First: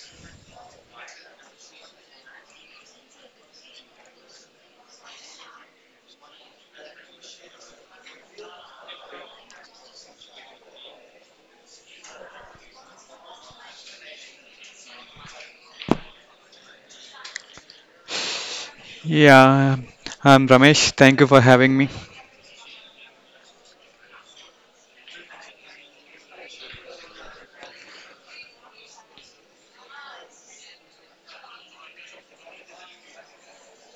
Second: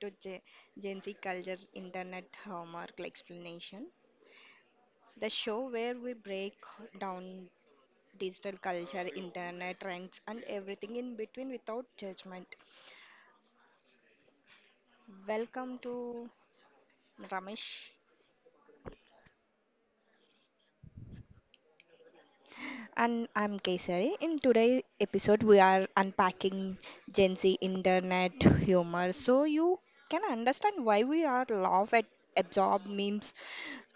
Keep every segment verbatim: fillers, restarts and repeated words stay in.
to Ge- Gen Z Culture Internet Homework Explanation, the show where we break down digital culture, internet trends, and everything in between without judgment. Welcome to Ramesh. Yeah, I'm Ramesh. Thank you for having me. And I'm Kesari. In today's episode, we are unpacking Gen Z internet humor so you can understand why we are laugh at absorb memes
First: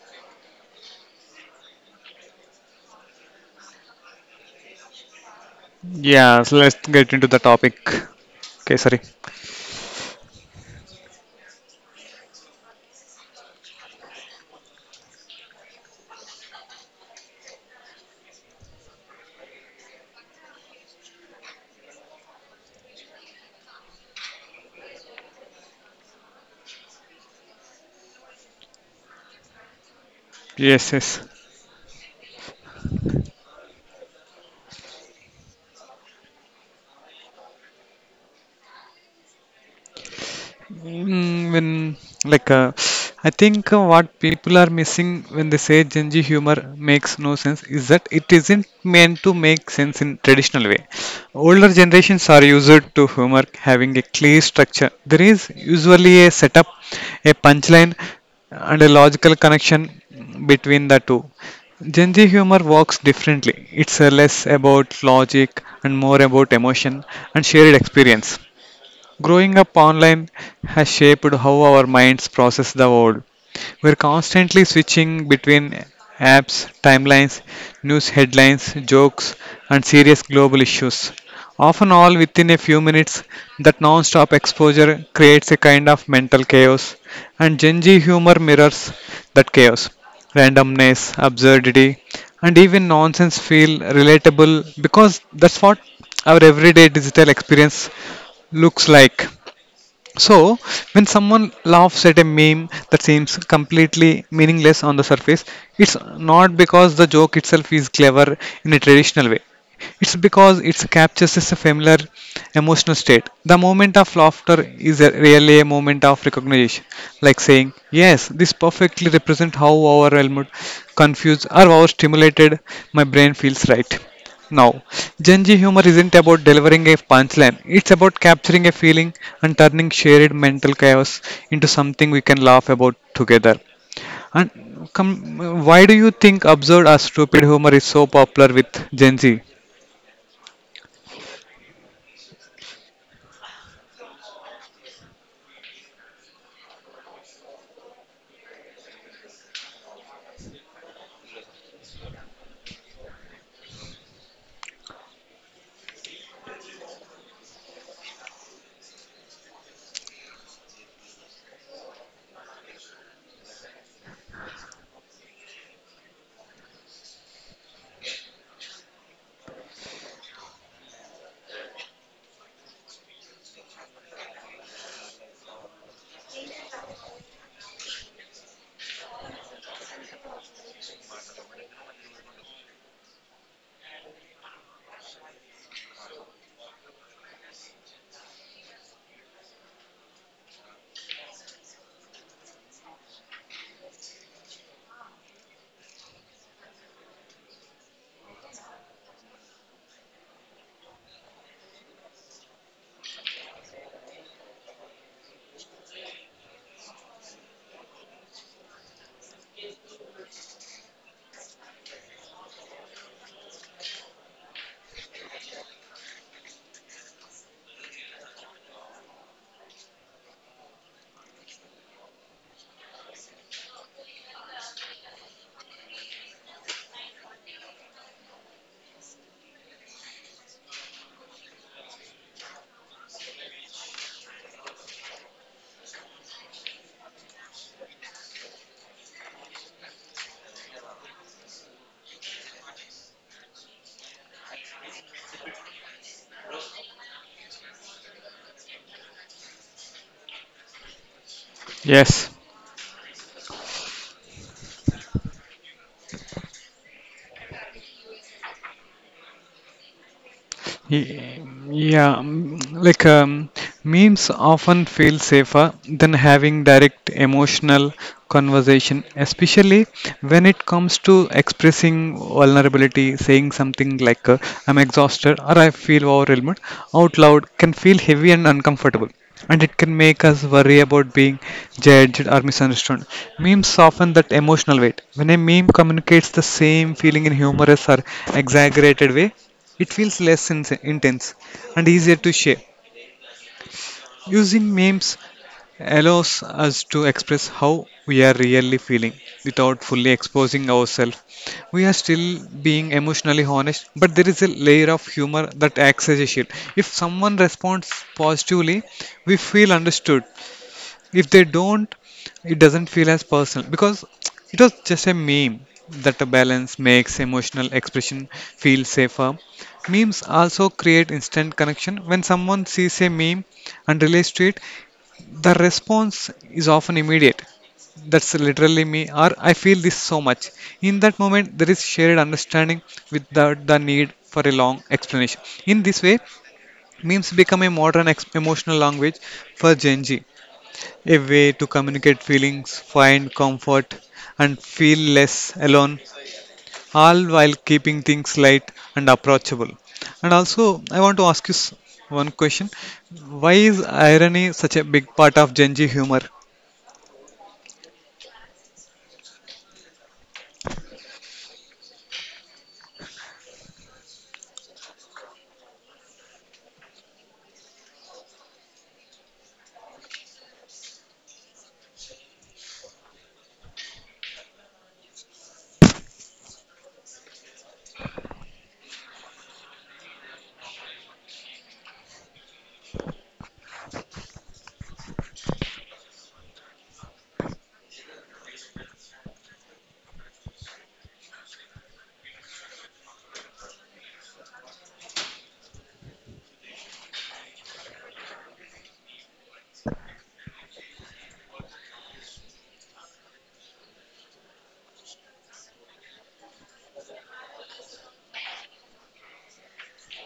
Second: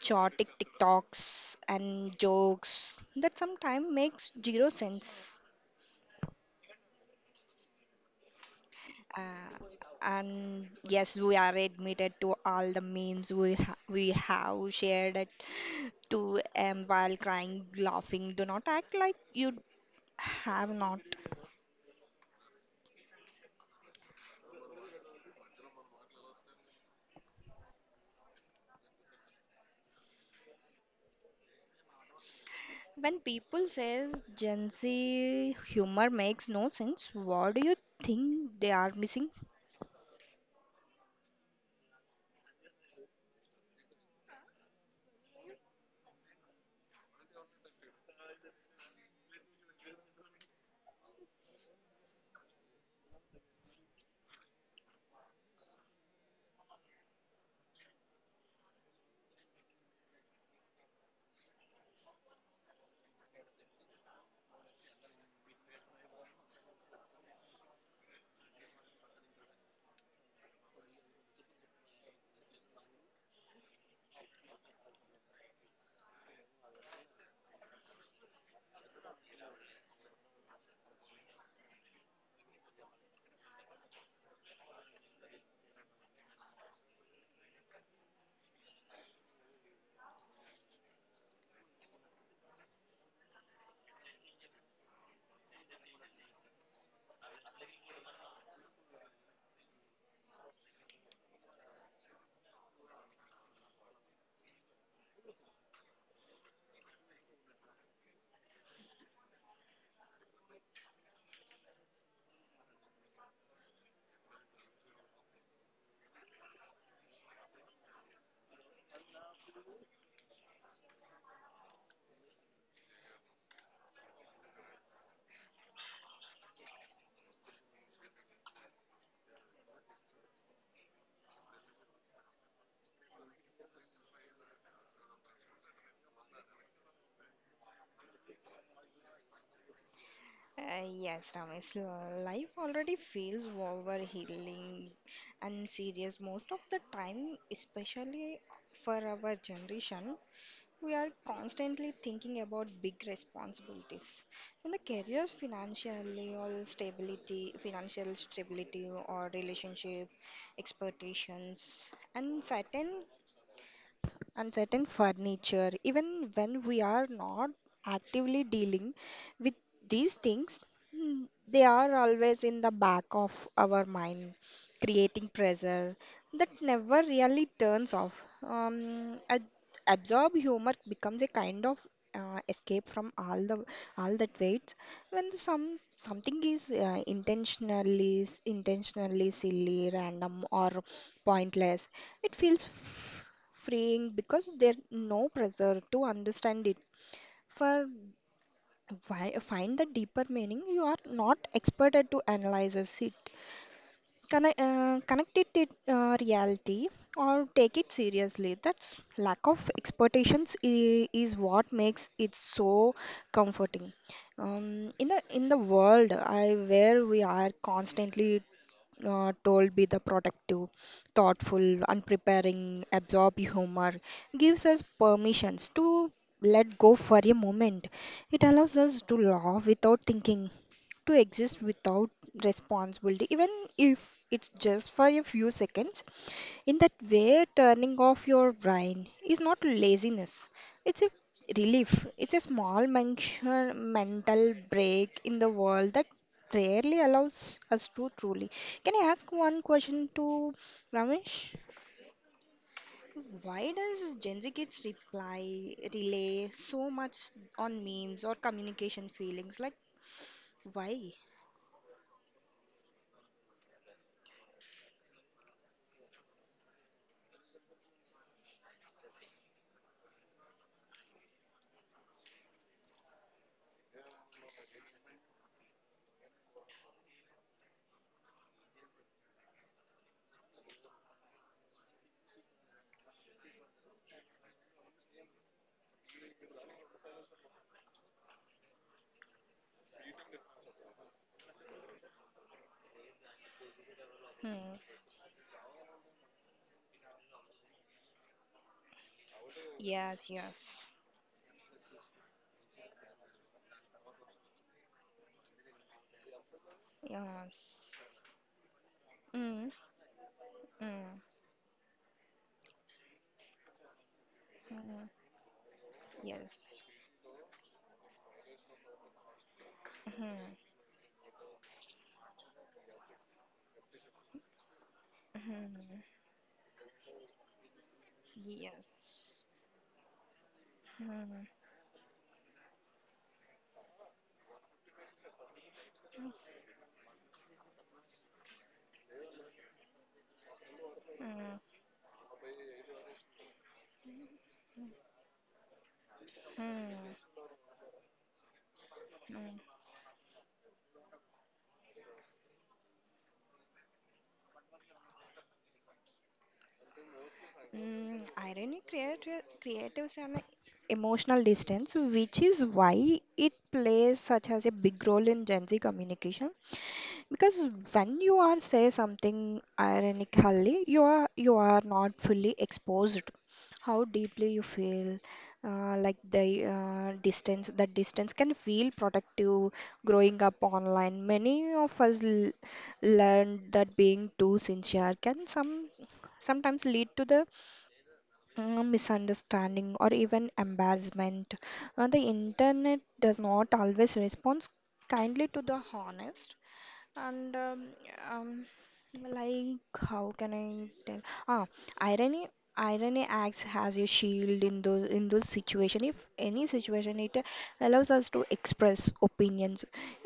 chaotic TikToks and jokes that sometimes makes zero sense. Yeah, so let's get into the topic. Okay, sorry. Uh, and yes, we are admitted to all the memes we ha- we have shared at two a m while crying, laughing. Do not act like you have not. Yes, yes. When people says Gen Z humor makes no sense, what do you think they are missing? Mm, when like uh, I think uh, what people are missing when they say Gen Z humor makes no sense is that it isn't meant to make sense in traditional way. Older generations are used to humor having a clear structure. There is usually a setup, a punchline, and a logical connection between the two. Gen Z humor works differently. It's uh, less about logic and more about emotion and shared experience. Growing up online has shaped how our minds process the world. We're constantly switching between apps, timelines, news headlines, jokes, and serious global issues. Often, all within a few minutes, that non stop exposure creates a kind of mental chaos, and Gen Z humor mirrors that chaos. Randomness, absurdity, and even nonsense feel relatable because that's what our everyday digital experience looks like. So, when someone laughs at a meme that seems completely meaningless on the surface, it's not because the joke itself is clever in a traditional way. It's because it captures a familiar emotional state. The moment of laughter is a, really a moment of recognition, like saying, "Yes, this perfectly represents how overwhelmed, confused, or overstimulated my brain feels." Right. Now, Gen Z humor isn't about delivering a punchline, it's about capturing a feeling and turning shared mental chaos into something we can laugh about together. And come, why do you think absurd or stupid humor is so popular with Gen Z? Uh, yes, Ramesh, l- life already feels overhealing and serious most of the time, especially for our generation. We are constantly thinking about big responsibilities in the careers, financially, or stability, financial stability, or relationship expectations, and certain and certain furniture. Even when we are not actively dealing with these things, mm, they are always in the back of our mind, creating pressure that never really turns off. Um, ad- absorb humor becomes a kind of uh, escape from all the all that weight when some something is uh, intentionally s- intentionally silly random or pointless it feels f- freeing because there's no pressure to understand it for why, find the deeper meaning you are not expected to analyze it connect, uh, connect it to uh, reality or take it seriously. That's lack of expectations i- is what makes it so comforting. Um, in the in the world I, where we are constantly uh, told be the productive, thoughtful, unpreparing, absorb humor, gives us permissions to let go for a moment. It allows us to laugh without thinking, to exist without responsibility, even if it's just for a few seconds. In that way, turning off your brain is not laziness, it's a relief. It's a small mention, mental break in the world that rarely allows us to truly. Can I ask one question to Ramesh? Yes, Why does Gen Z kids reply, relay so much on memes or communication feelings? Like, why? Ye- Yeah, mm, like um, memes often feel safer than having direct emotional conversation, especially when it comes to expressing vulnerability, saying something like uh, "I'm exhausted" or "I feel overwhelmed" out loud can feel heavy and uncomfortable, and it can make us worry about being judged or misunderstood. Memes soften that emotional weight. When a meme communicates the same feeling in humorous or exaggerated way, it feels less in- intense and easier to share. Hmm. Using memes allows us to express how we are really feeling without fully Yes, exposing yes, ourselves. We are still being emotionally honest, but there is a layer of humor that acts as a shield. If someone yes. responds positively, we Mm. feel understood. Mm. If they don't, it doesn't feel as personal because it was Mm. just a meme. That a balance Yes. makes emotional expression feel safer. Memes Hmm. also create instant connection. When someone sees a meme and relates to it, the Hmm. response is often immediate: that's literally me, or Yes. I feel this so much. In that Hmm. moment there is shared understanding without the need for a long explanation. In this way, memes become a modern ex- emotional language for Gen Z, a way Hmm. to communicate feelings, find comfort, and feel less alone, Hmm. all while keeping things light and Hmm. approachable. And also, I want to ask you s- one question. Why is irony such a big part of Gen Z humor? Mm, irony creati- creatives an emotional distance, which is why it plays such as a big role in Gen Z communication. Because when you are say something ironically, you are you are not fully exposed. How deeply you feel, uh, like the uh, distance. That distance can feel protective. Growing up online, many of us l- learned that being too sincere can some sometimes lead to the uh, misunderstanding or even embarrassment. Uh, the internet does not always respond kindly to the honest and um, um, like how can I tell? Ah, irony. Irony acts as a shield in those in those situation. If any situation, it allows us to express opinions.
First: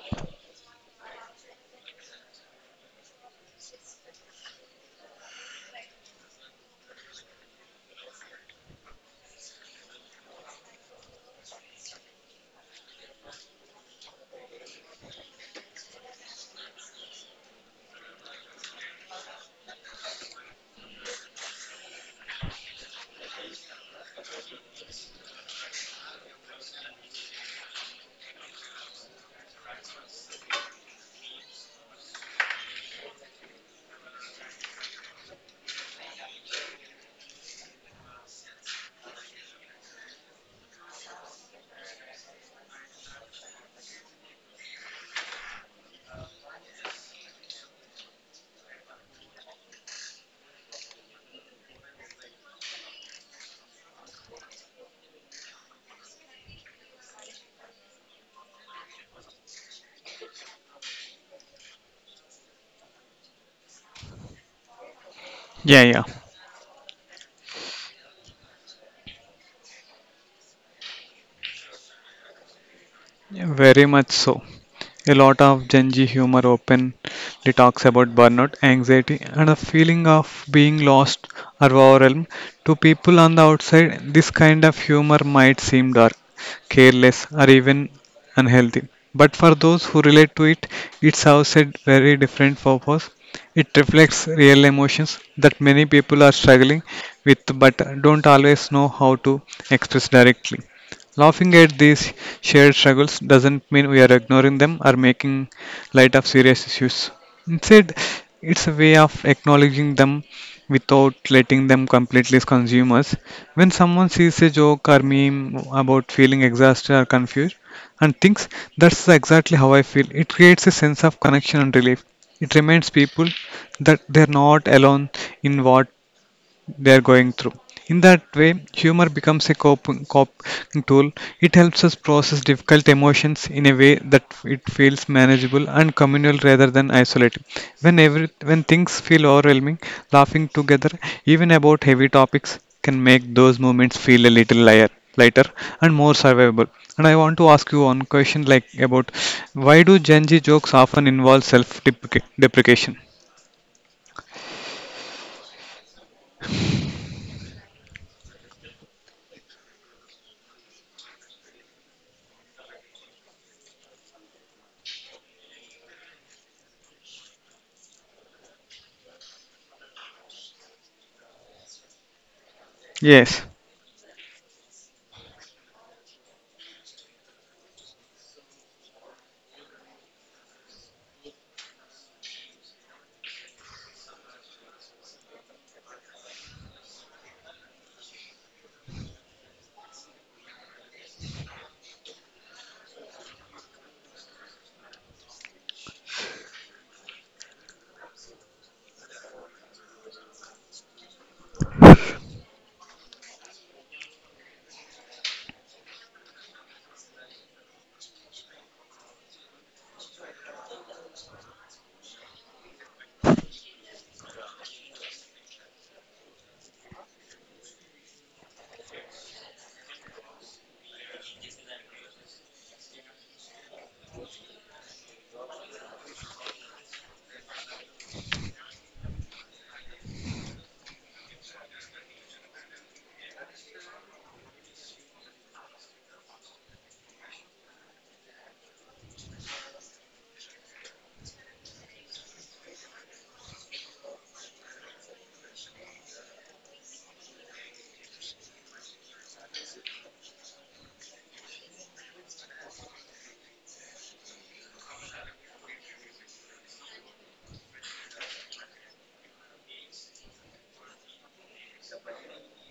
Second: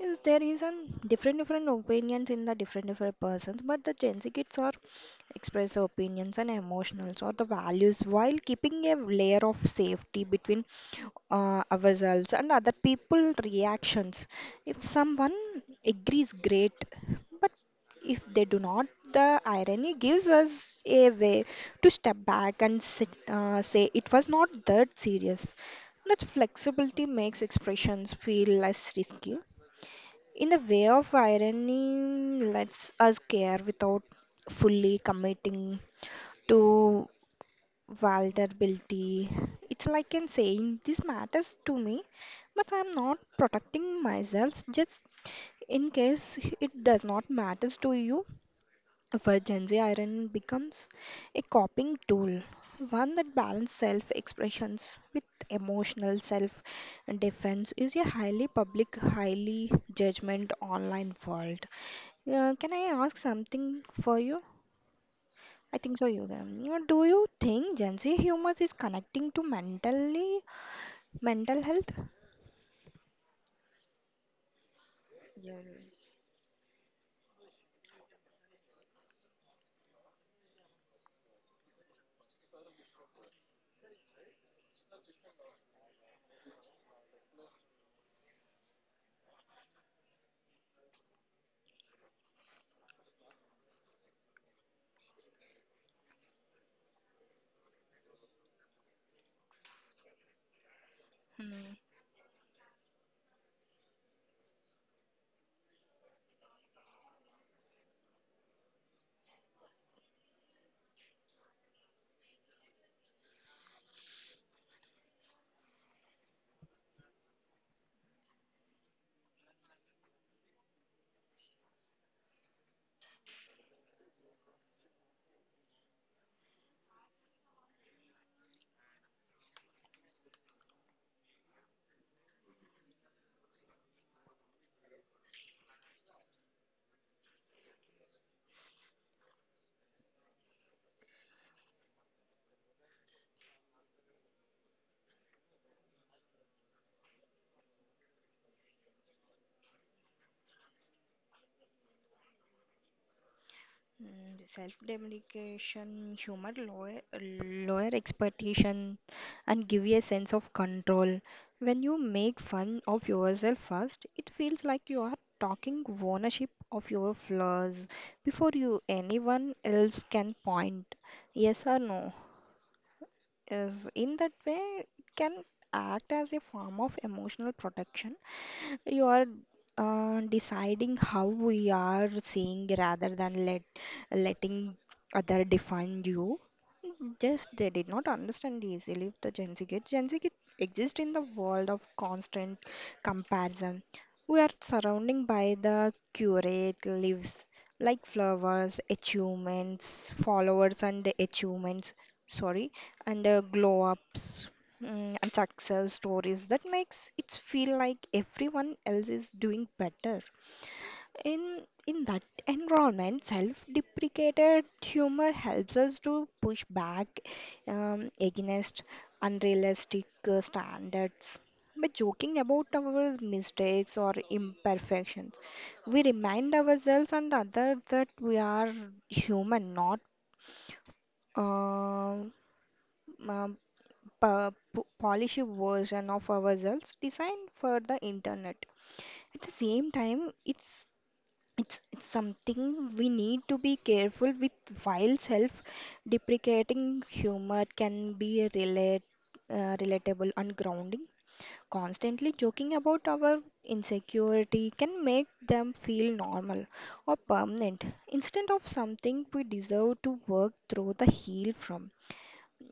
Is- There is an different different opinions in the different different persons, but the Gen Z kids are express opinions and emotions or the values while keeping a layer of safety between uh, ourselves and other people reactions if someone agrees, great. But if they do not, the irony gives us a way to step back and sit, uh, say it was not that serious. That flexibility makes expressions feel less risky. In a way of irony, lets us care without fully committing to vulnerability. It's like in saying this matters to me, but I'm not protecting myself, just in case it does not matter to you, for Gen Z, iron becomes a coping tool, one that balances self expressions with emotional self defense is a highly public, highly judgment online world. Uh, can I ask something for you? I Yeah, think yeah. so, you can. Uh, Do you think Gen Z humor is connecting to mentally mental health? Yeah, very much so. A lot of Gen Z humor openly talks about burnout, anxiety, and a feeling of being lost or overwhelmed. To people on the outside, this kind of humor might seem dark, careless, or even unhealthy. But for those who relate to it, it serves a very different purpose. It reflects real emotions that many people are struggling with but don't always know how to express directly. Laughing at these shared struggles doesn't mean we are ignoring them or making light of serious issues. Instead, it's a way of acknowledging them without letting them completely consume us. When someone sees a joke or meme about feeling exhausted or confused and thinks that's exactly how I feel, it creates a sense of connection and relief. It reminds people that they're not alone in what they are going through. In that way, humor becomes a coping, coping tool. It helps us process difficult emotions in a way that it feels manageable and communal rather than isolated. When every, when things feel overwhelming, laughing together, even about heavy topics, can make those moments feel a little lighter, lighter and more survivable. And I want to ask you one question, like about why do Gen Z jokes often involve self-deprecation? Mm, self deprecation humor, lower, lower expectation, and give you a sense of control. When you make fun of yourself first, it feels like you are talking ownership of your flaws before you anyone else can point. Yes or no? Yes. Is in that way it can act as a form of emotional protection you are uh, deciding how we are seeing rather than let letting other define you. Yes, they did not understand easily the Gen Z kids. Gen Z kids exist in the world of constant comparison. We are surrounded by the curate lives like flowers, achievements, followers and the achievements, sorry, and the glow ups mm, and success stories that makes it feel like everyone else is doing better. In in that environment, self-deprecated humor helps us to push back um, against unrealistic uh, standards. By joking about our mistakes or imperfections, we remind ourselves and others that we are human, not um, um, po- po- polished version of ourselves designed for the internet. At the same time, it's It's, it's something we need to be careful with while self deprecating humor can be relate, uh, relatable and grounding. Constantly joking about our insecurity can make them feel normal or permanent instead of something we deserve to work through the heal from.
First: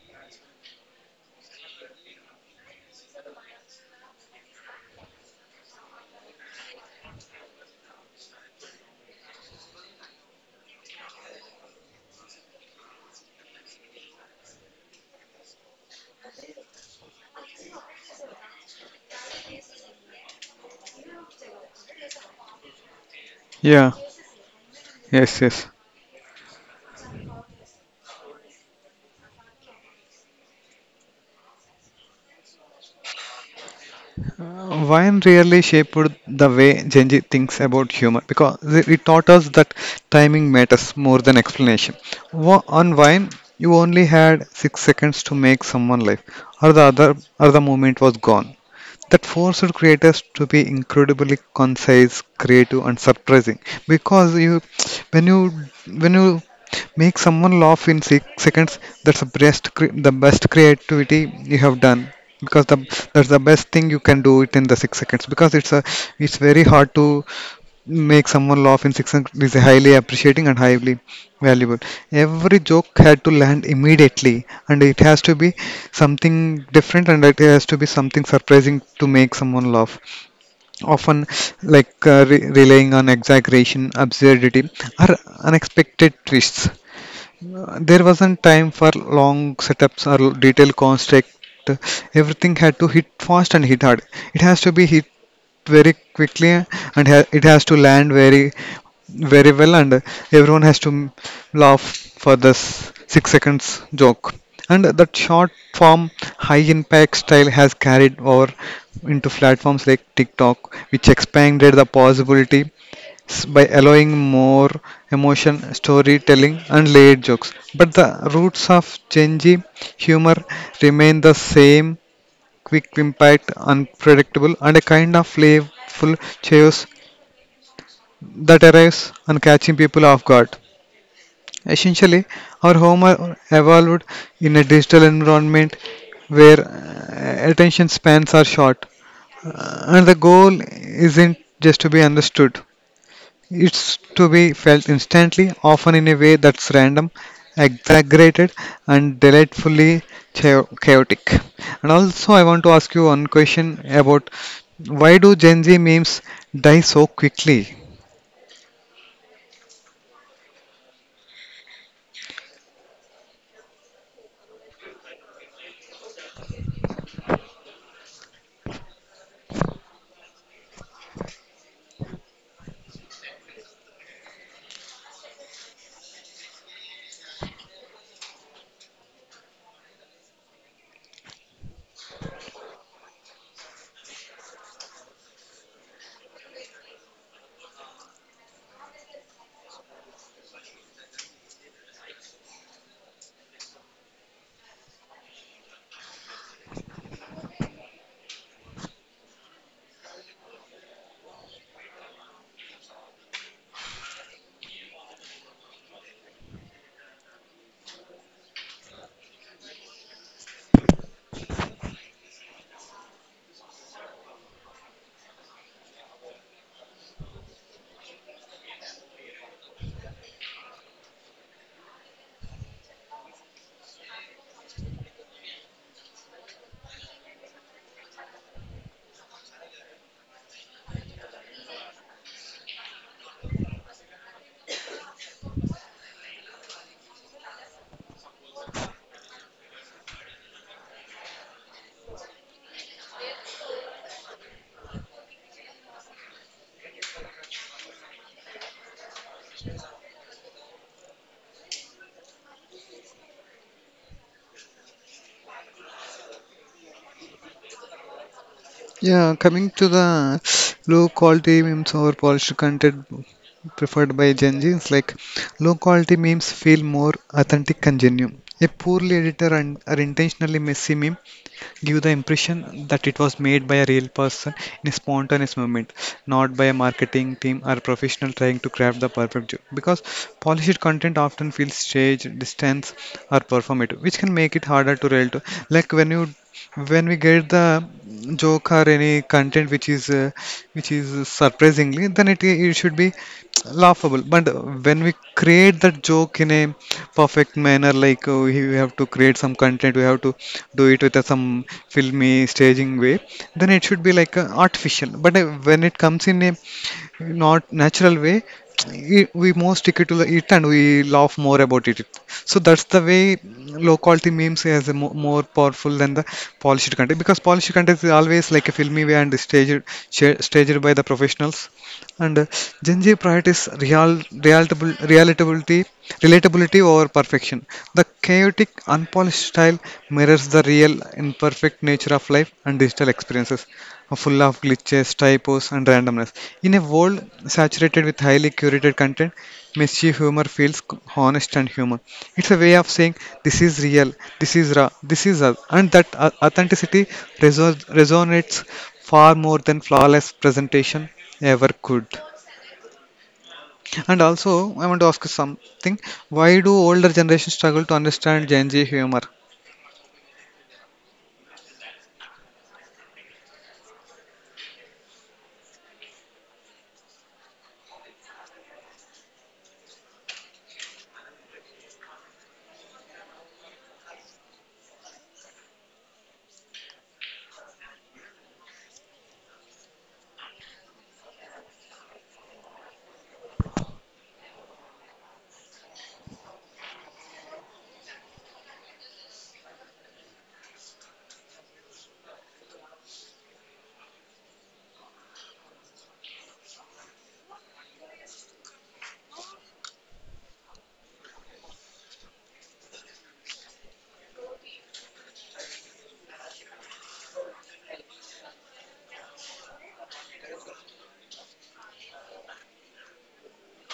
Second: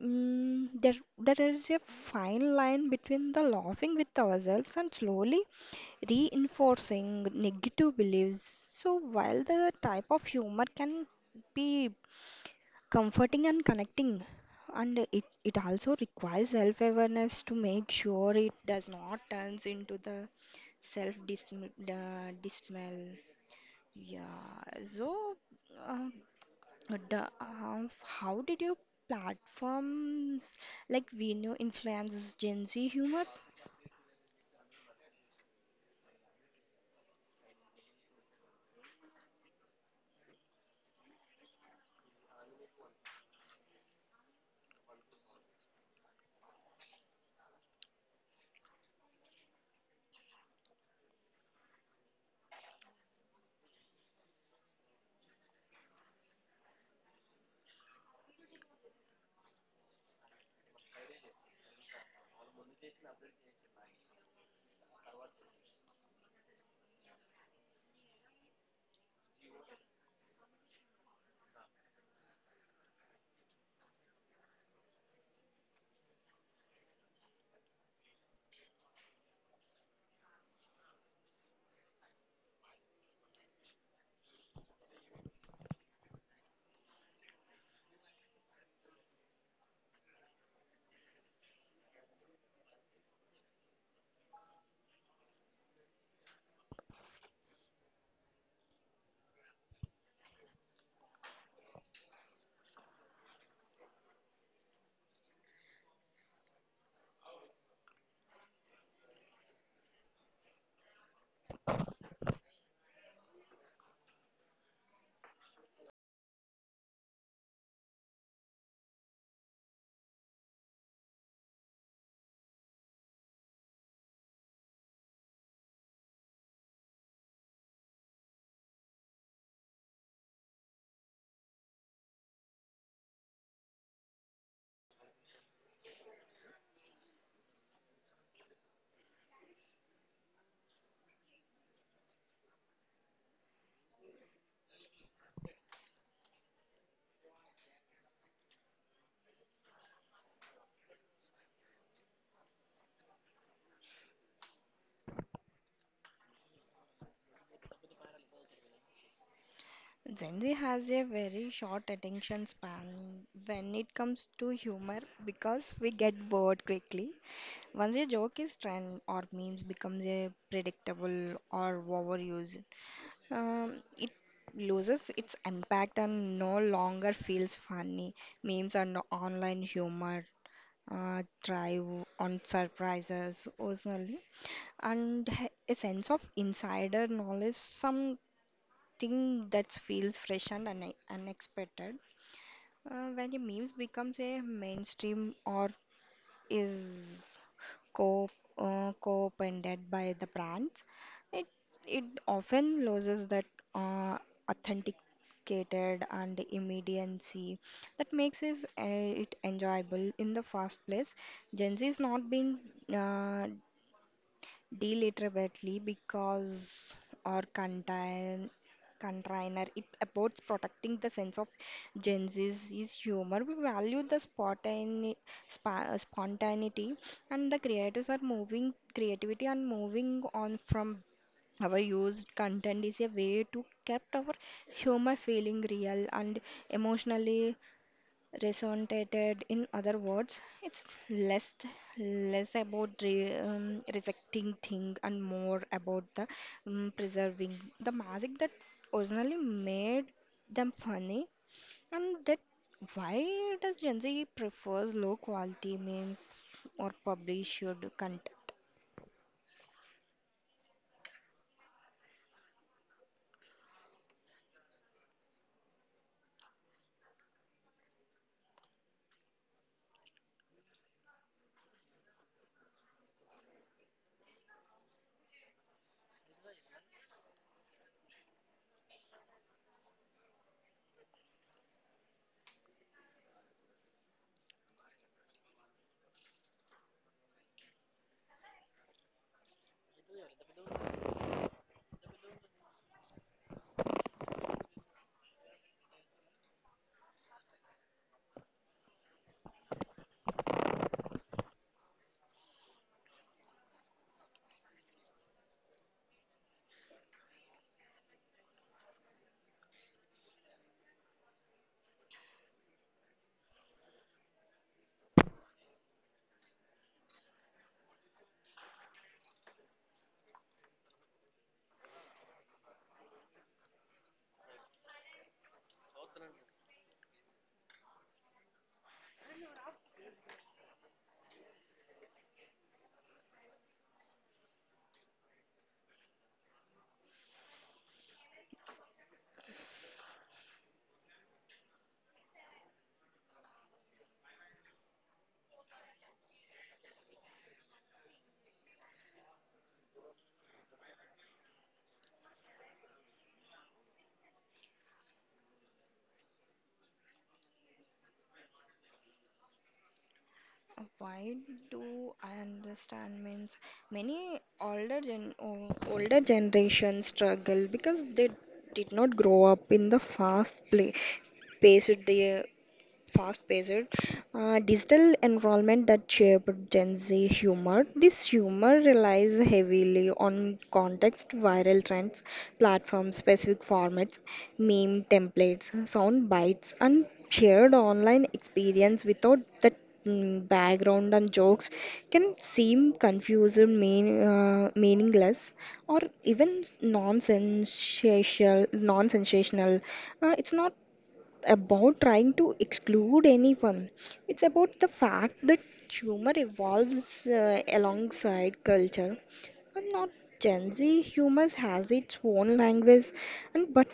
Mm, there, there is a fine line between the laughing with ourselves and slowly reinforcing negative beliefs. So, while the type of humor can be comforting and connecting, and it, it also requires self awareness to make sure it does not turns into the self dismal. Yeah. Yeah, so Yes. Yes. uh, the, uh, how did your platforms like Vimeo influences Gen Z humor? Wine really shaped the way Genji thinks about humor because it taught us that timing matters more than explanation. Wa- On wine, you only had six seconds to make someone laugh, or the other, or the moment was gone. That forced creators to be incredibly concise, creative, and surprising. Because you, when you, when you make someone laugh in six seconds, that's the best, cre- the best creativity you have done. Because the, that's the best thing you can do it in the six seconds. Because it's a, it's very hard to make someone laugh in six seconds. It's highly appreciating and highly valuable. Every joke had to land immediately, and it has to be something different, and it has to be something surprising to make someone laugh. Often, like uh, re- relying on exaggeration, absurdity, or unexpected twists. Uh, There wasn't time for long setups or detailed construct. Everything had to hit fast and hit hard. It has to be hit very quickly, and ha- it has to land very very well, and everyone has to m- laugh for this six seconds joke. And that short form high impact style has carried over into platforms like TikTok, which expanded the possibility s- by allowing more emotion storytelling and layered jokes. But the roots of Gen Z humor remain the same: quick impact, unpredictable, and a kind of playful chaos that arrives and catching people off guard. Essentially, our home are evolved in a digital environment where uh, attention spans are short. Uh, and the goal isn't just to be understood, it's to be felt instantly, often in a way that's random, exaggerated, and delightfully cha- chaotic. And also, I want to ask you one question about why do Gen Z memes die so quickly? Gen Z has a very short attention span when it comes to humor because we get bored quickly. Once a joke is trend or memes becomes a predictable or overused, um, it loses its impact and no longer feels funny. Memes and online humor uh, thrive on surprises, personally, and h- a sense of insider knowledge. Some think that feels fresh and une- unexpected. Uh, when the memes becomes a mainstream or is co uh, co-opended by the brands, it it often loses that uh, authenticated and immediacy that makes it, uh, it enjoyable in the first place. Gen Z is not being uh, deliberately because or contain container it about protecting the sense of Gen Z's is humor. We value the spontane, spa, spontaneity and the creators are moving creativity and moving on from our used content is a way to kept our humor feeling real and emotionally resonated in other words it's less less about re, um, rejecting things and more about the um, preserving the magic that originally made them funny. And that why does Gen Z prefers low quality memes or published content? Yeah, coming to the low quality memes or polished content preferred by Gen Z, it's like low quality memes feel more authentic and genuine. A poorly edited and or intentionally messy meme give the impression that it was made by a real person in a spontaneous moment, not by a marketing team or professional trying to craft the perfect joke. Because polished content often feels staged, distance, or performative, which can make it harder to relate to. Like when you when we get the joke or any content which is uh, which is surprisingly, then it it should be laughable. But when we create that joke in a perfect manner, like uh, we have to create some content, we have to do it with a, some filmy staging way, then it should be like uh, artificial. But uh, when it comes in a not natural way, we we more stick it to the it and we laugh more about it. So that's the way low quality memes is mo- more powerful than the polished content, because polished content is always like a filmy way and staged sha- staged by the professionals. And uh, Gen Z priorities real realitable relatability relatability over perfection. The chaotic unpolished style mirrors the real imperfect nature of life and digital experiences full of glitches, typos, and randomness. In a world saturated with highly curated content, mischief humor feels c- honest and human. It's a way of saying this is real, this is raw, this is us, and that au- authenticity reso- resonates far more than flawless presentation ever could. And also, I want to ask you something. Why do older generations struggle to understand Gen Z humor? Uh, Why do I understand means many older gen o- older generation struggle because they did not grow up in the fast play paced day, fast-paced uh, digital environment that shaped Gen Z humor. This humor relies heavily on context, viral trends, platform-specific formats, meme templates, sound bites, and shared online experience without the mm, background and jokes can seem confusing, mean, uh, meaningless, or even non-sensational. Non-sensational. Uh, it's not about trying to exclude anyone. It's about the fact that humor evolves uh, alongside culture. And not Gen Z humor has its own language, and but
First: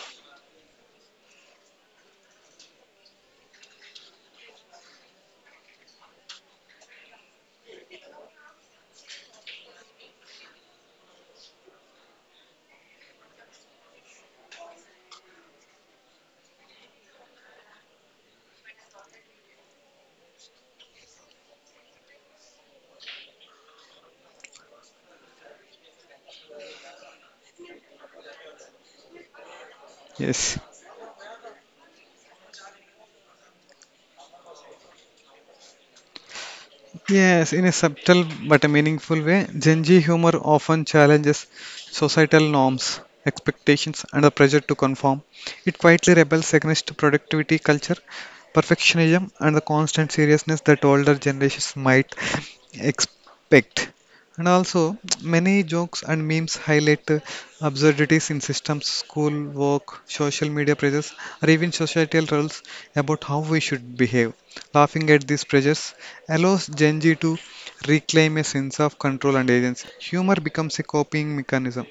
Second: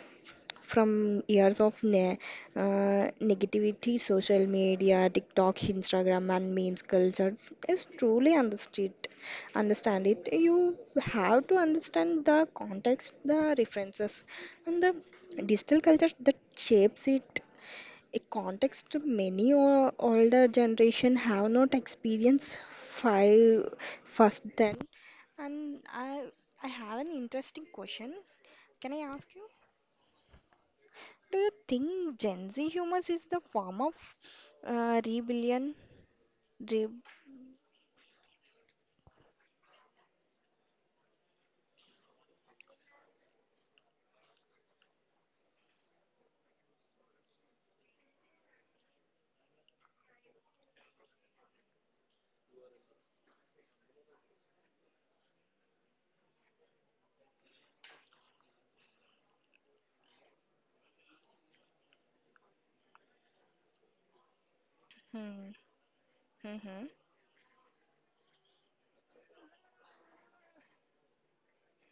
from years of ne- uh, negativity, social media, TikTok, Instagram, and memes culture is truly understood. Understand it. You have to understand the context, the references, and the digital culture that shapes it a context many o- older generation have not experienced five first then and i i have an interesting question. Can I ask you Yes. do you think Gen Z humor is the form of uh, rebellion re- Yes, in a subtle but a meaningful way, Gen Z humor often challenges societal norms, expectations, and the pressure to conform. It quietly rebels against productivity culture, perfectionism, and the constant seriousness that older generations might expect. And also, many jokes and memes highlight uh, absurdities in systems, school, work, social media pressures, or even societal rules about how we should behave. Laughing at these hmm? pressures Hmm, allows hmm, Gen Z to reclaim a sense of control and agency. Humor becomes a coping mechanism,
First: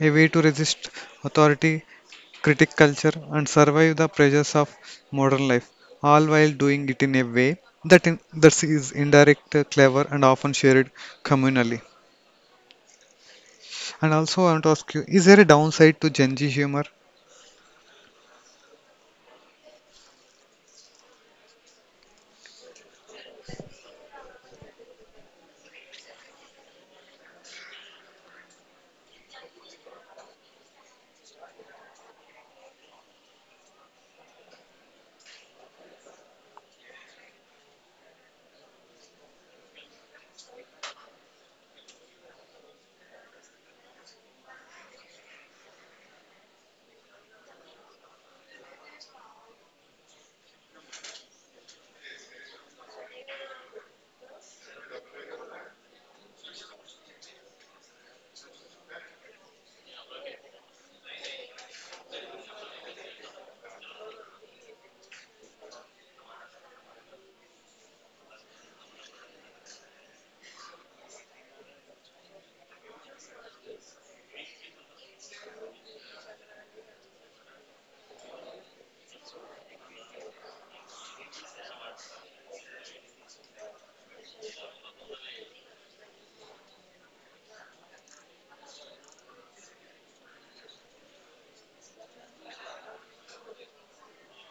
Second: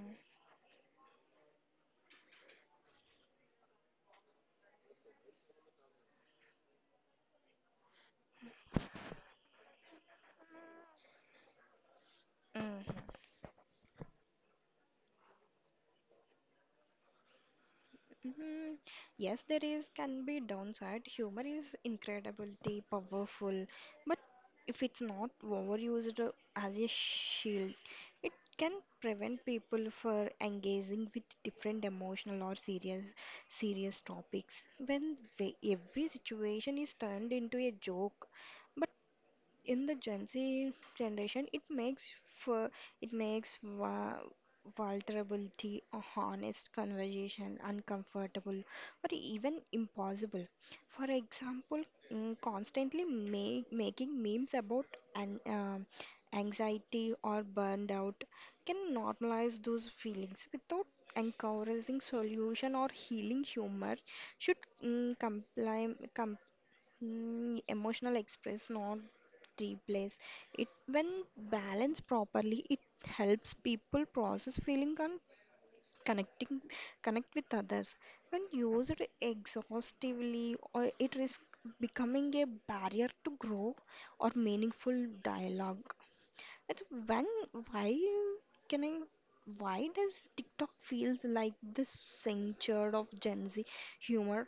a way to resist authority, critic culture, and survive the pressures of modern life, all while doing it in a way that, in, that is indirect, clever, and often shared communally. mm. And also, I want to ask you, is there a downside to Gen Z humor? Hmm. Yes, there is can be downside. Humor is incredibly powerful, but if it's not overused uh, as a shield, it can prevent people for engaging with different emotional or serious serious topics. When ve- every situation is turned into a joke, but in the Gen Z generation, it makes for it makes va vulnerability, a honest conversation uncomfortable or even impossible. For example, mm, constantly ma making memes about an um anxiety or burned out can normalize those feelings without encouraging solution or healing humor should mm, comply, com Mm, emotional express, not replace. It when balanced properly, it helps people process feeling and connecting connect with others. When used exhaustively, or it risks becoming a barrier to grow or meaningful dialogue. It's when why can I why does TikTok feels like this sanctuary of Gen Z humor?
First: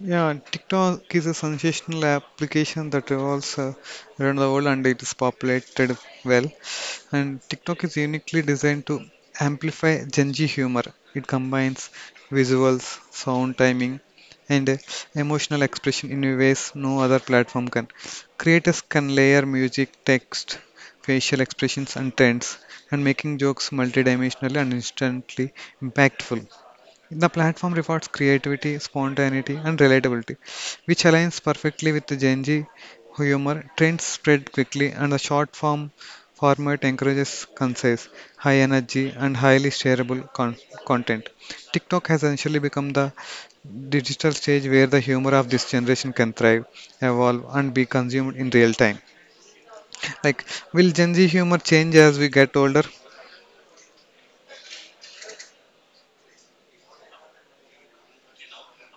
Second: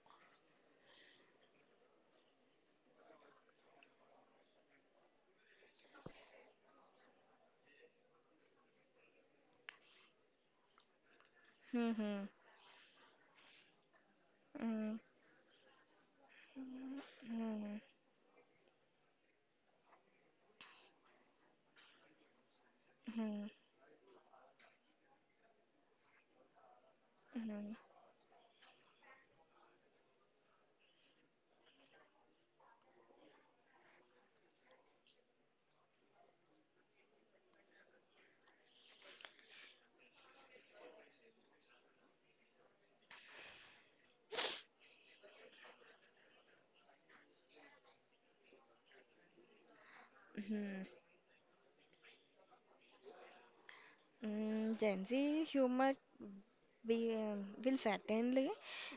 Yeah, and TikTok is a sensational application that revolves uh, around the world and it is populated well. And TikTok is uniquely designed to amplify Gen Z humor. It combines Hmm. visuals, sound timing, and uh, Mm. emotional expression in ways no other platform Hmm. can. Creators can layer music, text, facial expressions, and trends, and making Mm. jokes multidimensionally and instantly impactful. The platform Mhm. rewards creativity, spontaneity, and relatability, which aligns perfectly with the Gen Z humor. Trends spread quickly, and the short form format encourages concise, high energy, and highly shareable con- content. TikTok has essentially become the digital stage where the humor of this generation can thrive, evolve, and be consumed in real time. Like, Mhm. will Gen Z humor change as we get older? Mm, Gen Z humor we, um, will certainly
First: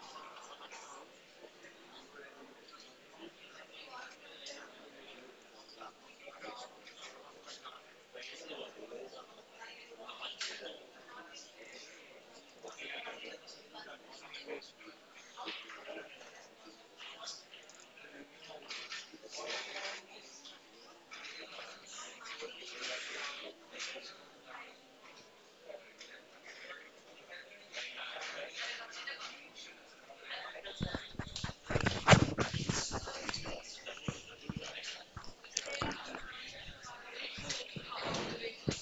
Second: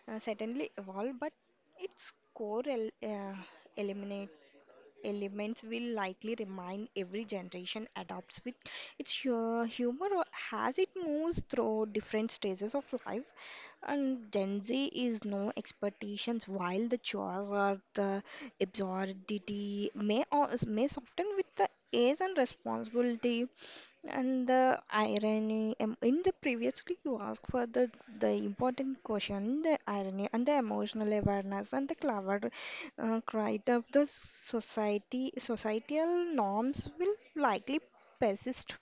uh, certainly evolve, but its core el uh, elements will likely remain. Every generation adopts with its hu- humor or- as it moves through different stages of life. And Gen Z is no expectations while the chores or the absurdity may, or may soften with the age and responsibility. And the irony em- in the previously you asked for the the important question, the irony and the emotional awareness and the clever uh, cried of the society societal norms will likely persist.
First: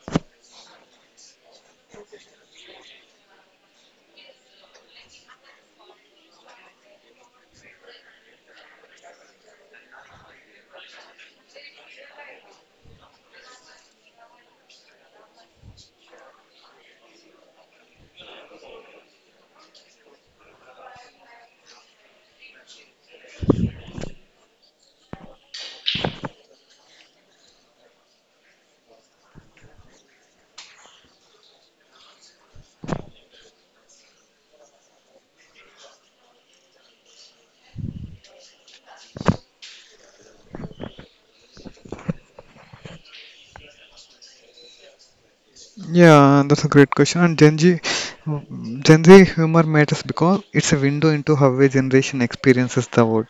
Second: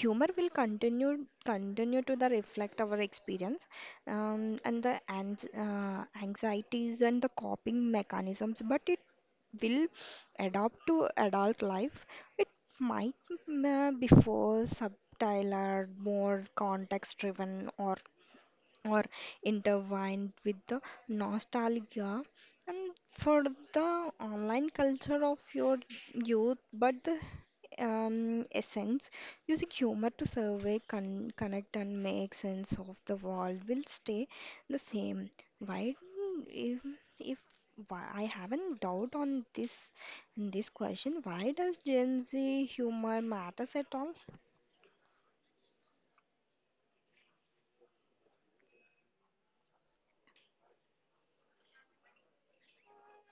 Humor will continue continue to the reflect our experience, um, and the ans- uh, anxieties and the coping mechanisms, but it will adapt to adult life. It might mm, uh, be before subtler, more context driven, or or intertwined with the nostalgia and for the online culture of your youth. But the um, essence, using humor to survey con- connect and make sense of the world, will stay the same, right? If, if why I haven't doubt on this this question, why does Gen Z humor matters at Yeah, that's a great question. And Gen Z, Gen Z humor matters because it's a window into how a generation experiences the world.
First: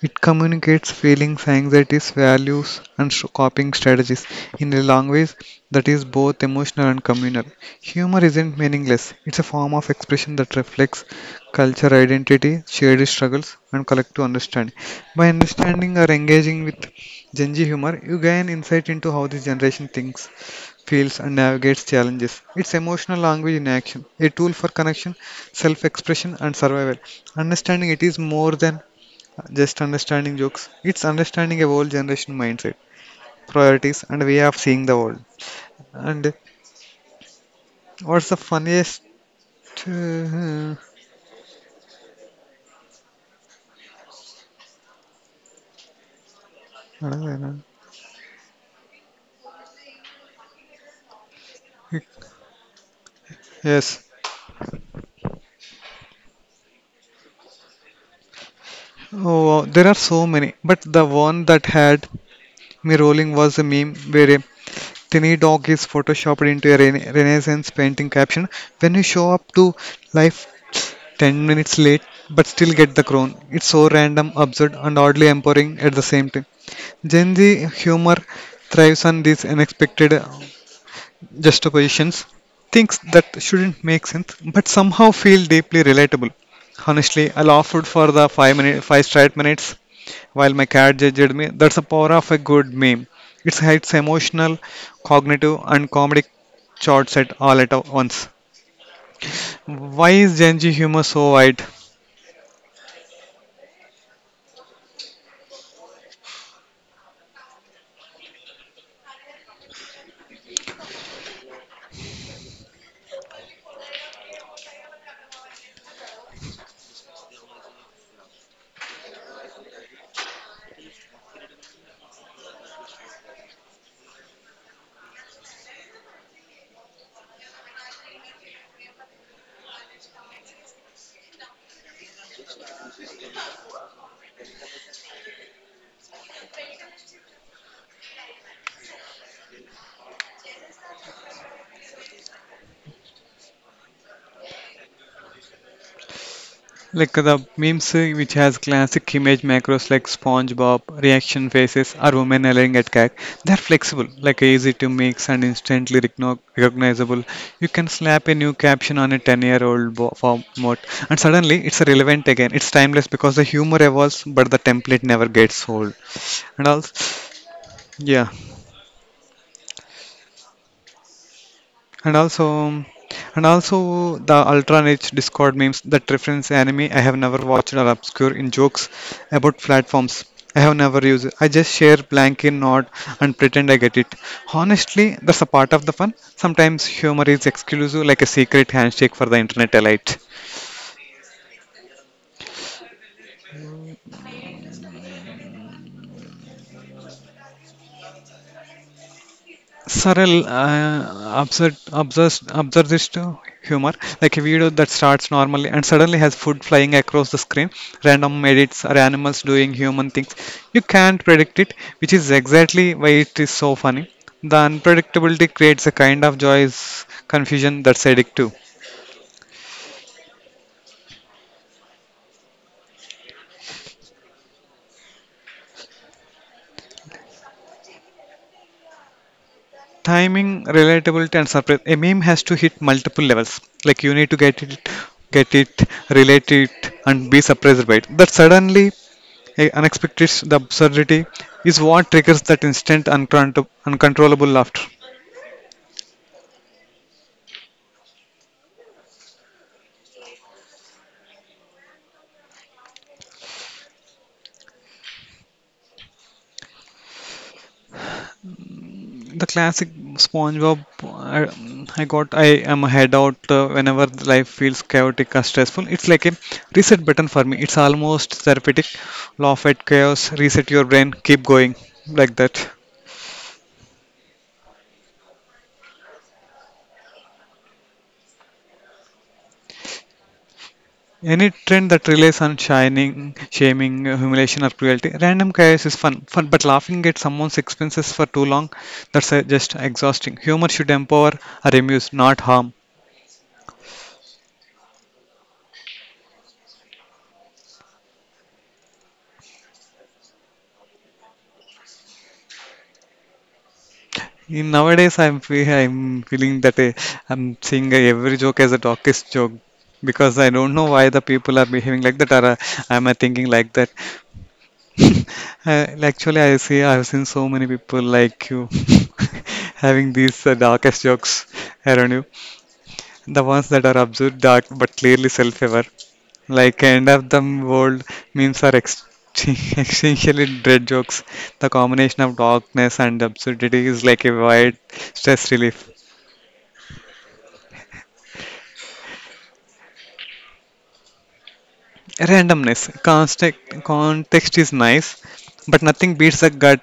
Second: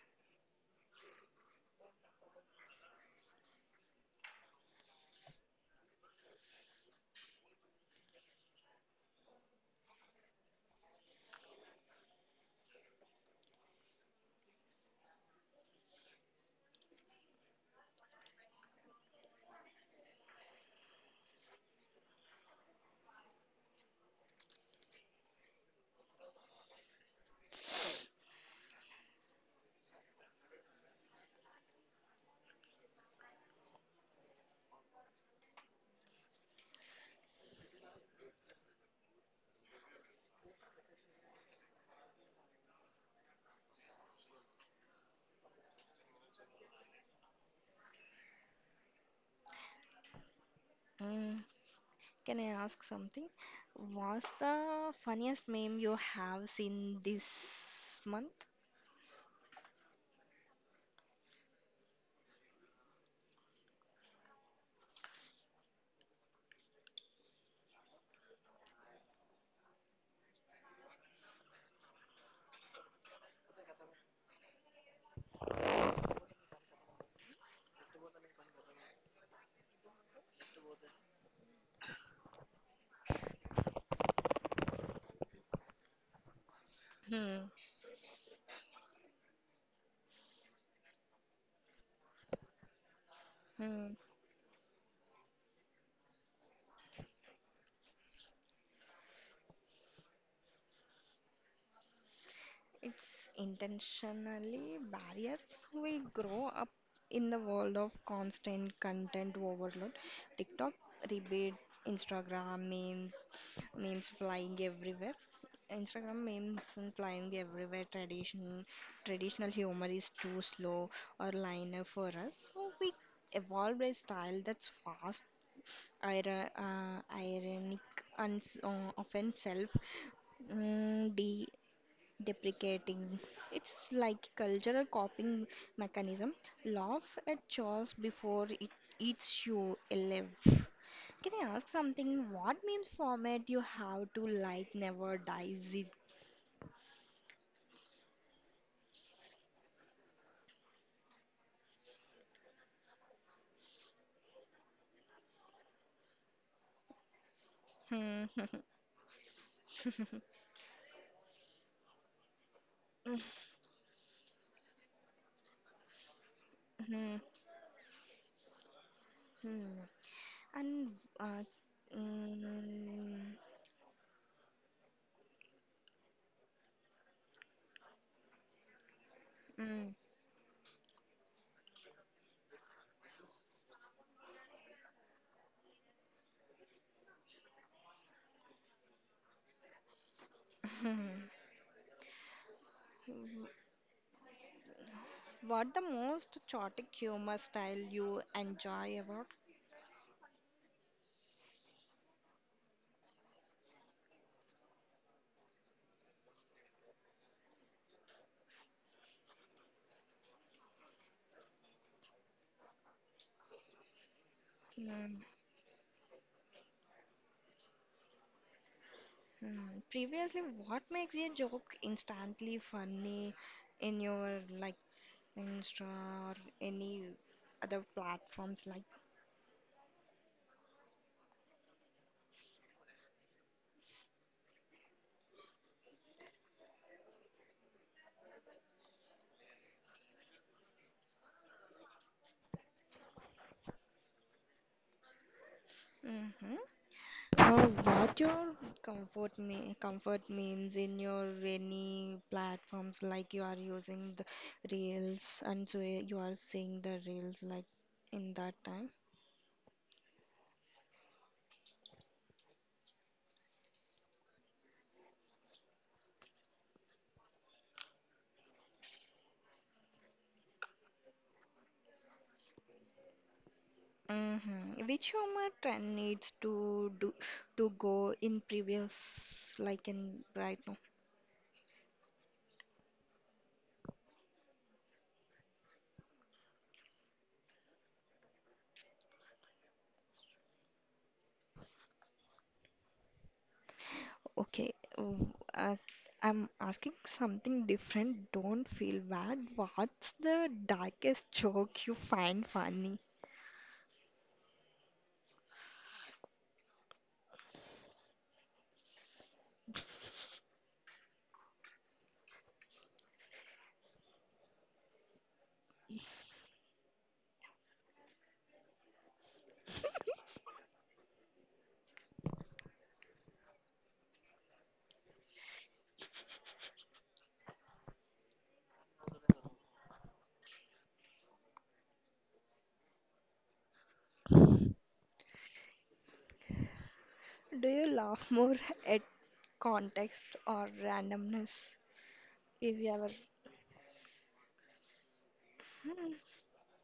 It communicates feelings, anxieties, values, and sh- coping strategies in a language that is both emotional and communal. Humor isn't meaningless, it's a form of expression that reflects culture, identity, shared struggles, and collective understanding. By understanding or engaging with Gen Z humor, you gain insight into how this generation thinks, feels, and navigates challenges. It's emotional language in action, a tool for connection, self expression, and survival. Understanding it is more than just understanding jokes. It's understanding a whole generation mindset, priorities, and way of seeing the world. And what's the funniest? uh, all? Can I ask something? yes. What's the funniest meme you have seen this month? Oh, wow, there are so many. But the one that had me rolling was a meme where a tiny dog is photoshopped into a rena- Renaissance painting caption. When you show up to life ten minutes late, but still get the crown. It's so random, absurd, and oddly empowering at the same time. Gen Z humor thrives on these unexpected uh, juxtapositions, things that shouldn't make sense but somehow feel deeply relatable. Honestly, I Hmm. laughed for the five minute, five straight minutes while my cat judged me. That's the power of a good meme. It it's Hmm. emotional, cognitive, and comedic charts at all at once. Why is Gen Z humor so wide? It's intentionally barrier. We grow up in the world of constant content overload. TikTok, rebate, Instagram memes, memes flying everywhere. Instagram memes and flying everywhere. Tradition, traditional humor is too slow or linear for us. So we evolved a style that's fast, ir- uh, ironic, and s- uh, often self mm, de deprecating. It's like cultural coping mechanism. Laugh at chores before it eats you alive. Can I ask something? What memes format you have to like never dies? It? Like the memes uh, which has classic image macros like SpongeBob, reaction faces, or women yelling at cat. They're flexible, like easy to mix and instantly recogno- recognizable. You can Hmm. slap a new caption on a ten-year-old bo- format, and suddenly it's relevant again. It's timeless because the humor evolves, but the template never gets old. And also, Hmm, yeah. hmm. And uh, And also, mm, and also the ultra niche Discord memes that reference anime I have never watched are obscure in jokes about mm. platforms I have never used. I just share blank in nod and pretend I get it. Honestly, that's a part of the fun. Sometimes humor is exclusive, like a secret handshake for the internet elite. What the most chaotic humor style you enjoy about? Surreal, uh, absurd, absurd, absurdist humor, like a video that starts normally and suddenly has food flying across the screen, random edits, or animals doing human things. You can't predict it, which is exactly why it is so funny. The Hmm. unpredictability creates a kind of joyous confusion that's addictive. Hmm, previously, what makes a joke instantly funny in your, like, Insta or any other platforms, like? Timing, relatability, and surprise. A meme has to hit multiple levels. Like you need to get it, get it, relate it, and be surprised by it. That suddenly a unexpected the absurdity is what triggers that instant uncontrol- uncontrollable laughter. Mm-hmm. Uh, what your comfort me comfort memes in your any platforms, like you are using the reels and so you are seeing the reels like in that time? The classic SpongeBob, I, I got I am a head out uh, whenever life feels chaotic or stressful. It's like a reset button for me. It's almost therapeutic. Laugh at chaos, reset your brain, keep going like that. Mm-hmm. Which humor trend needs to do to go in previous, like in right now? Any trend that relies on shining, shaming, humiliation, or cruelty, random chaos is fun. Fun, but laughing at someone's expenses for too long, that's uh, just exhausting. Humor should empower or amuse, not harm. Okay, w- uh, I'm asking something different. Don't feel bad. What's the darkest joke you find funny? In nowadays, I'm fe- I'm feeling that uh, I'm seeing uh, every joke as a darkest joke because I don't know why the people are behaving like that or uh, am I thinking like that. Uh, like, actually, I see I've seen so many people like you having these uh, darkest jokes around you. The ones that are absurd dark but clearly self-aware, like end of the world memes are ex- essentially dread jokes. The combination of darkness and absurdity is like a wide stress relief. Do you laugh more at context or randomness? If Randomness, you ever. context, context is nice, but nothing beats the gut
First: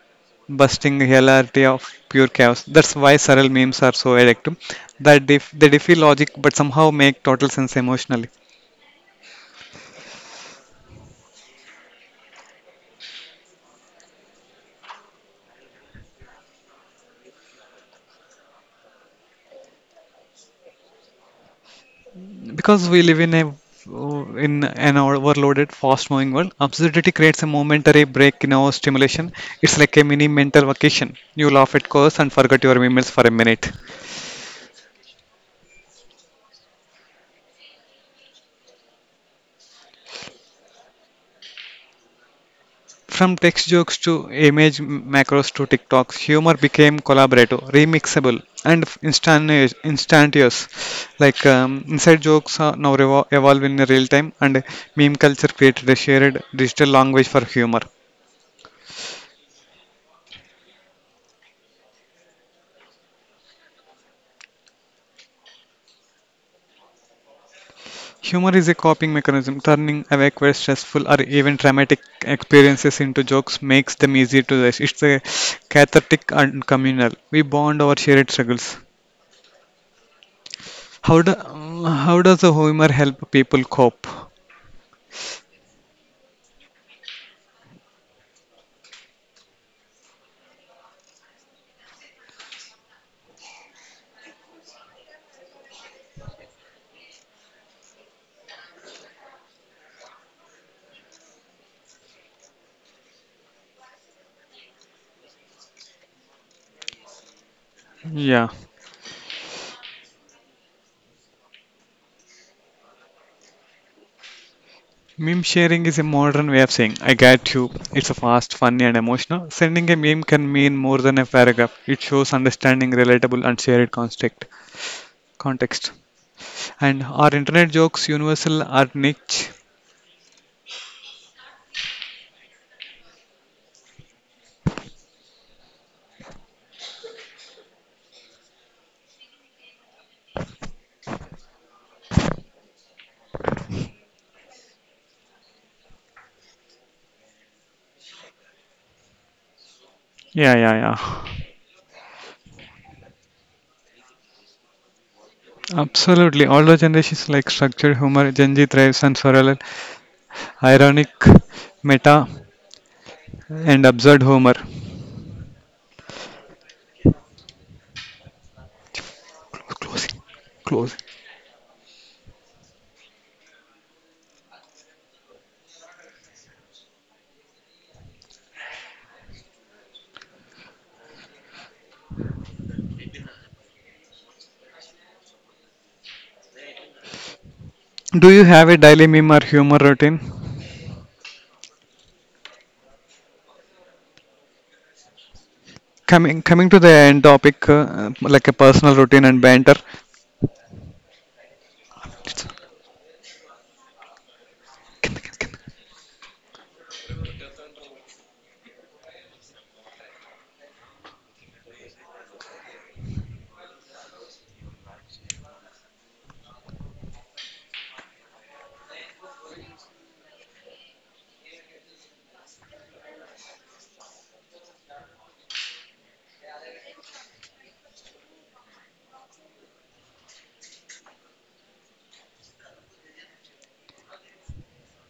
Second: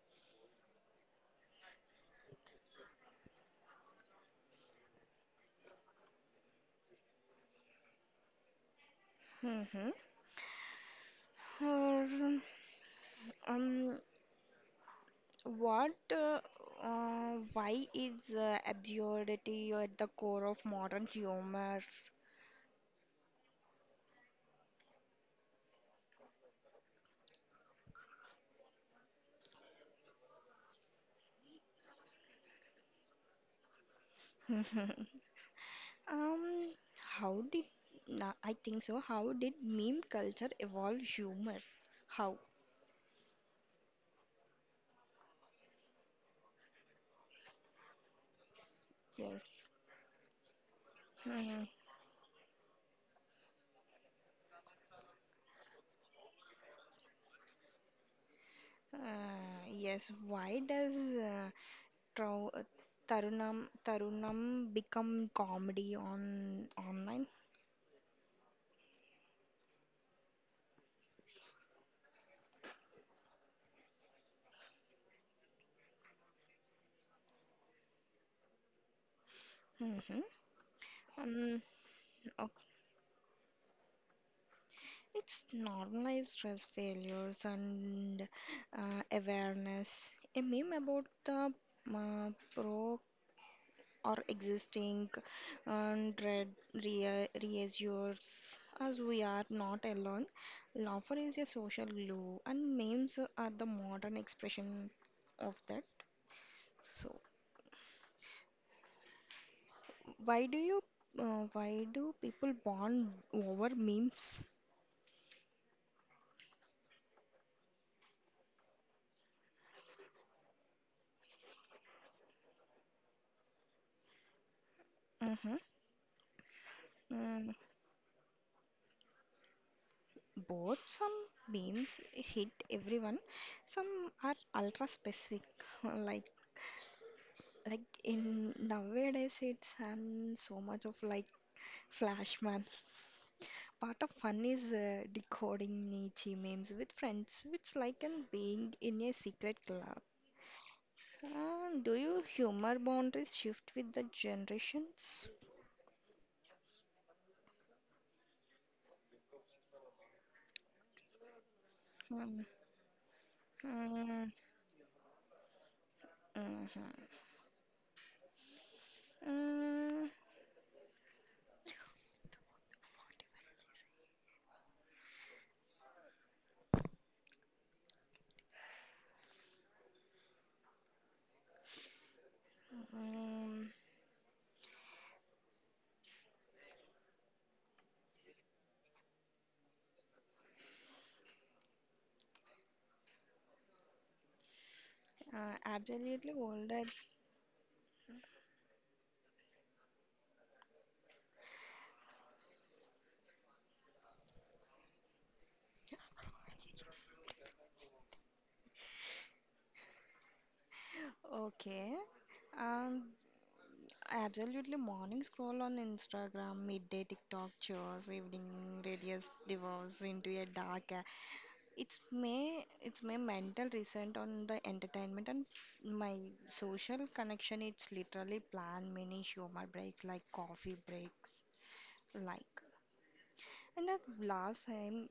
busting hilarity of pure chaos. That's why surreal memes are so addictive. That they, they defy logic but somehow make total sense emotionally. Mm-hmm. Or, um, what, uh, uh, why is uh, absurdity at the core of modern humor? Because we live in a in an overloaded fast moving world, absurdity creates a momentary break in our stimulation. It's like a mini mental vacation. You laugh at curse and forget your emails for a minute. Um, how did na I think so. How did meme culture evolve humor? How? From text jokes to image macros to tiktoks, humor became collaborative, remixable, and Yes. instantaneous instantaneous. Like Mhm. um, inside jokes are now revo- evolve in real time, and meme culture created a shared digital language for humor. Uh, yes. Why does uh, trau uh, Tarunam Tarunam become comedy on online? Humor is a coping mechanism. Turning away quite stressful or even traumatic experiences into jokes makes them easier to digest. It's a cathartic and communal. We bond over shared struggles. Mm-hmm. How do, Um, how does the okay. humor help people cope? It's normalized stress failures and uh, awareness. A meme about the uh, or existing and dread rea- reassures us we are not alone. Laughter is a social glue, and memes are the modern expression of that. So, Yeah. why do you, uh, why do people bond over memes? Meme sharing is a modern way of saying, I get you. It's a fast, funny, and emotional. Sending a meme can mean more than a paragraph. It shows understanding, relatable, and shared context. Mm-hmm. context. And are Mm, internet jokes universal or niche? both. Some memes hit everyone. Some are ultra specific, like like in nowadays it's and so much of like flash man. Part of fun is uh, decoding niche memes with friends. It's like an being in a secret club. Yeah, yeah, yeah. And do you humor boundaries shift with the generations? Absolutely. Older generations like structured humor, Gen Z thrives on surreal, ironic, meta, Mm, mm, and absurd mhm. humor. Mm, Closing. Closing. mm, Do you have a daily meme or humor routine? uh, absolutely Coming coming to older. the end topic, uh, like a personal routine and banter. Okay. Um, Absolutely morning scroll on Instagram, midday TikTok chores, evening radius devolves into a dark. It's may it's my mental reset on the entertainment and my social connection. It's literally plan mini humor breaks like coffee breaks, like. And that last time,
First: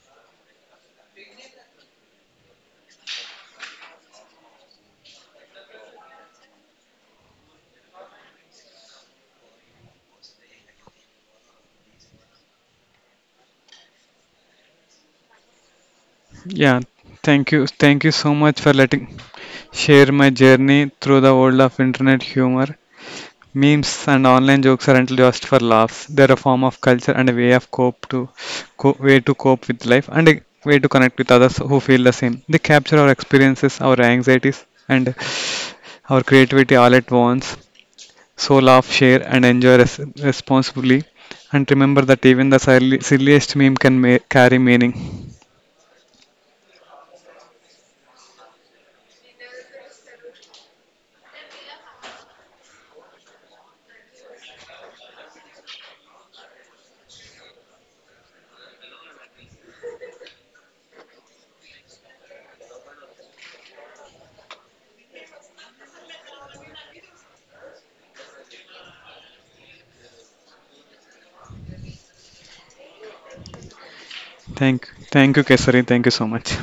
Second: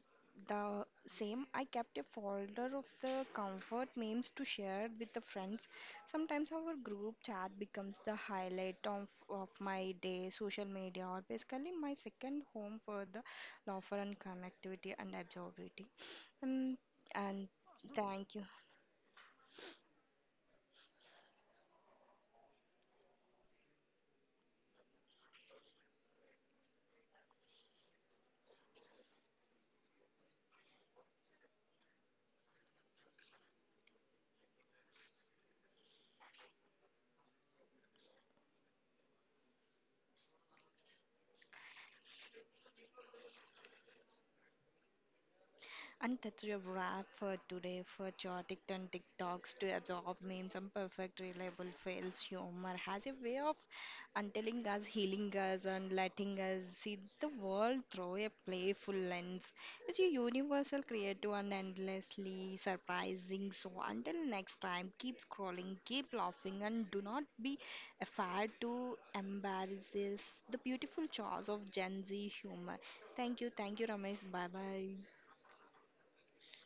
the same, I kept a folder of the comfort memes to share with the friends. Sometimes our group chat becomes the highlight of, of my day. Social media, or basically my second home for the laughter and connectivity and absorbability. Um, Yeah, and thank you, thank you thank so you. much for letting share my journey through the world of internet humor. Memes and online jokes aren't just for laughs. They're a form of culture and a way of cope to co- way to cope with life and a way to connect with others who feel the same. They capture our experiences, our anxieties, and our creativity all at once. So laugh, share, and enjoy res- responsibly. And remember that even the silly- silliest meme can ma- carry meaning. And that's your wrap for today for chaotic and TikToks to absorb memes and perfect reliable fails. Humor has a way of untelling us, healing us, and letting us see the world through a playful lens. It's a universal, creative, and endlessly surprising. So until next time, keep scrolling, keep laughing, and do not be afraid to embrace the beautiful chores of Gen Z humor. Thank you, thank you, Ramesh. Bye Thank, bye. Thank you, Kesari. Thank you so much.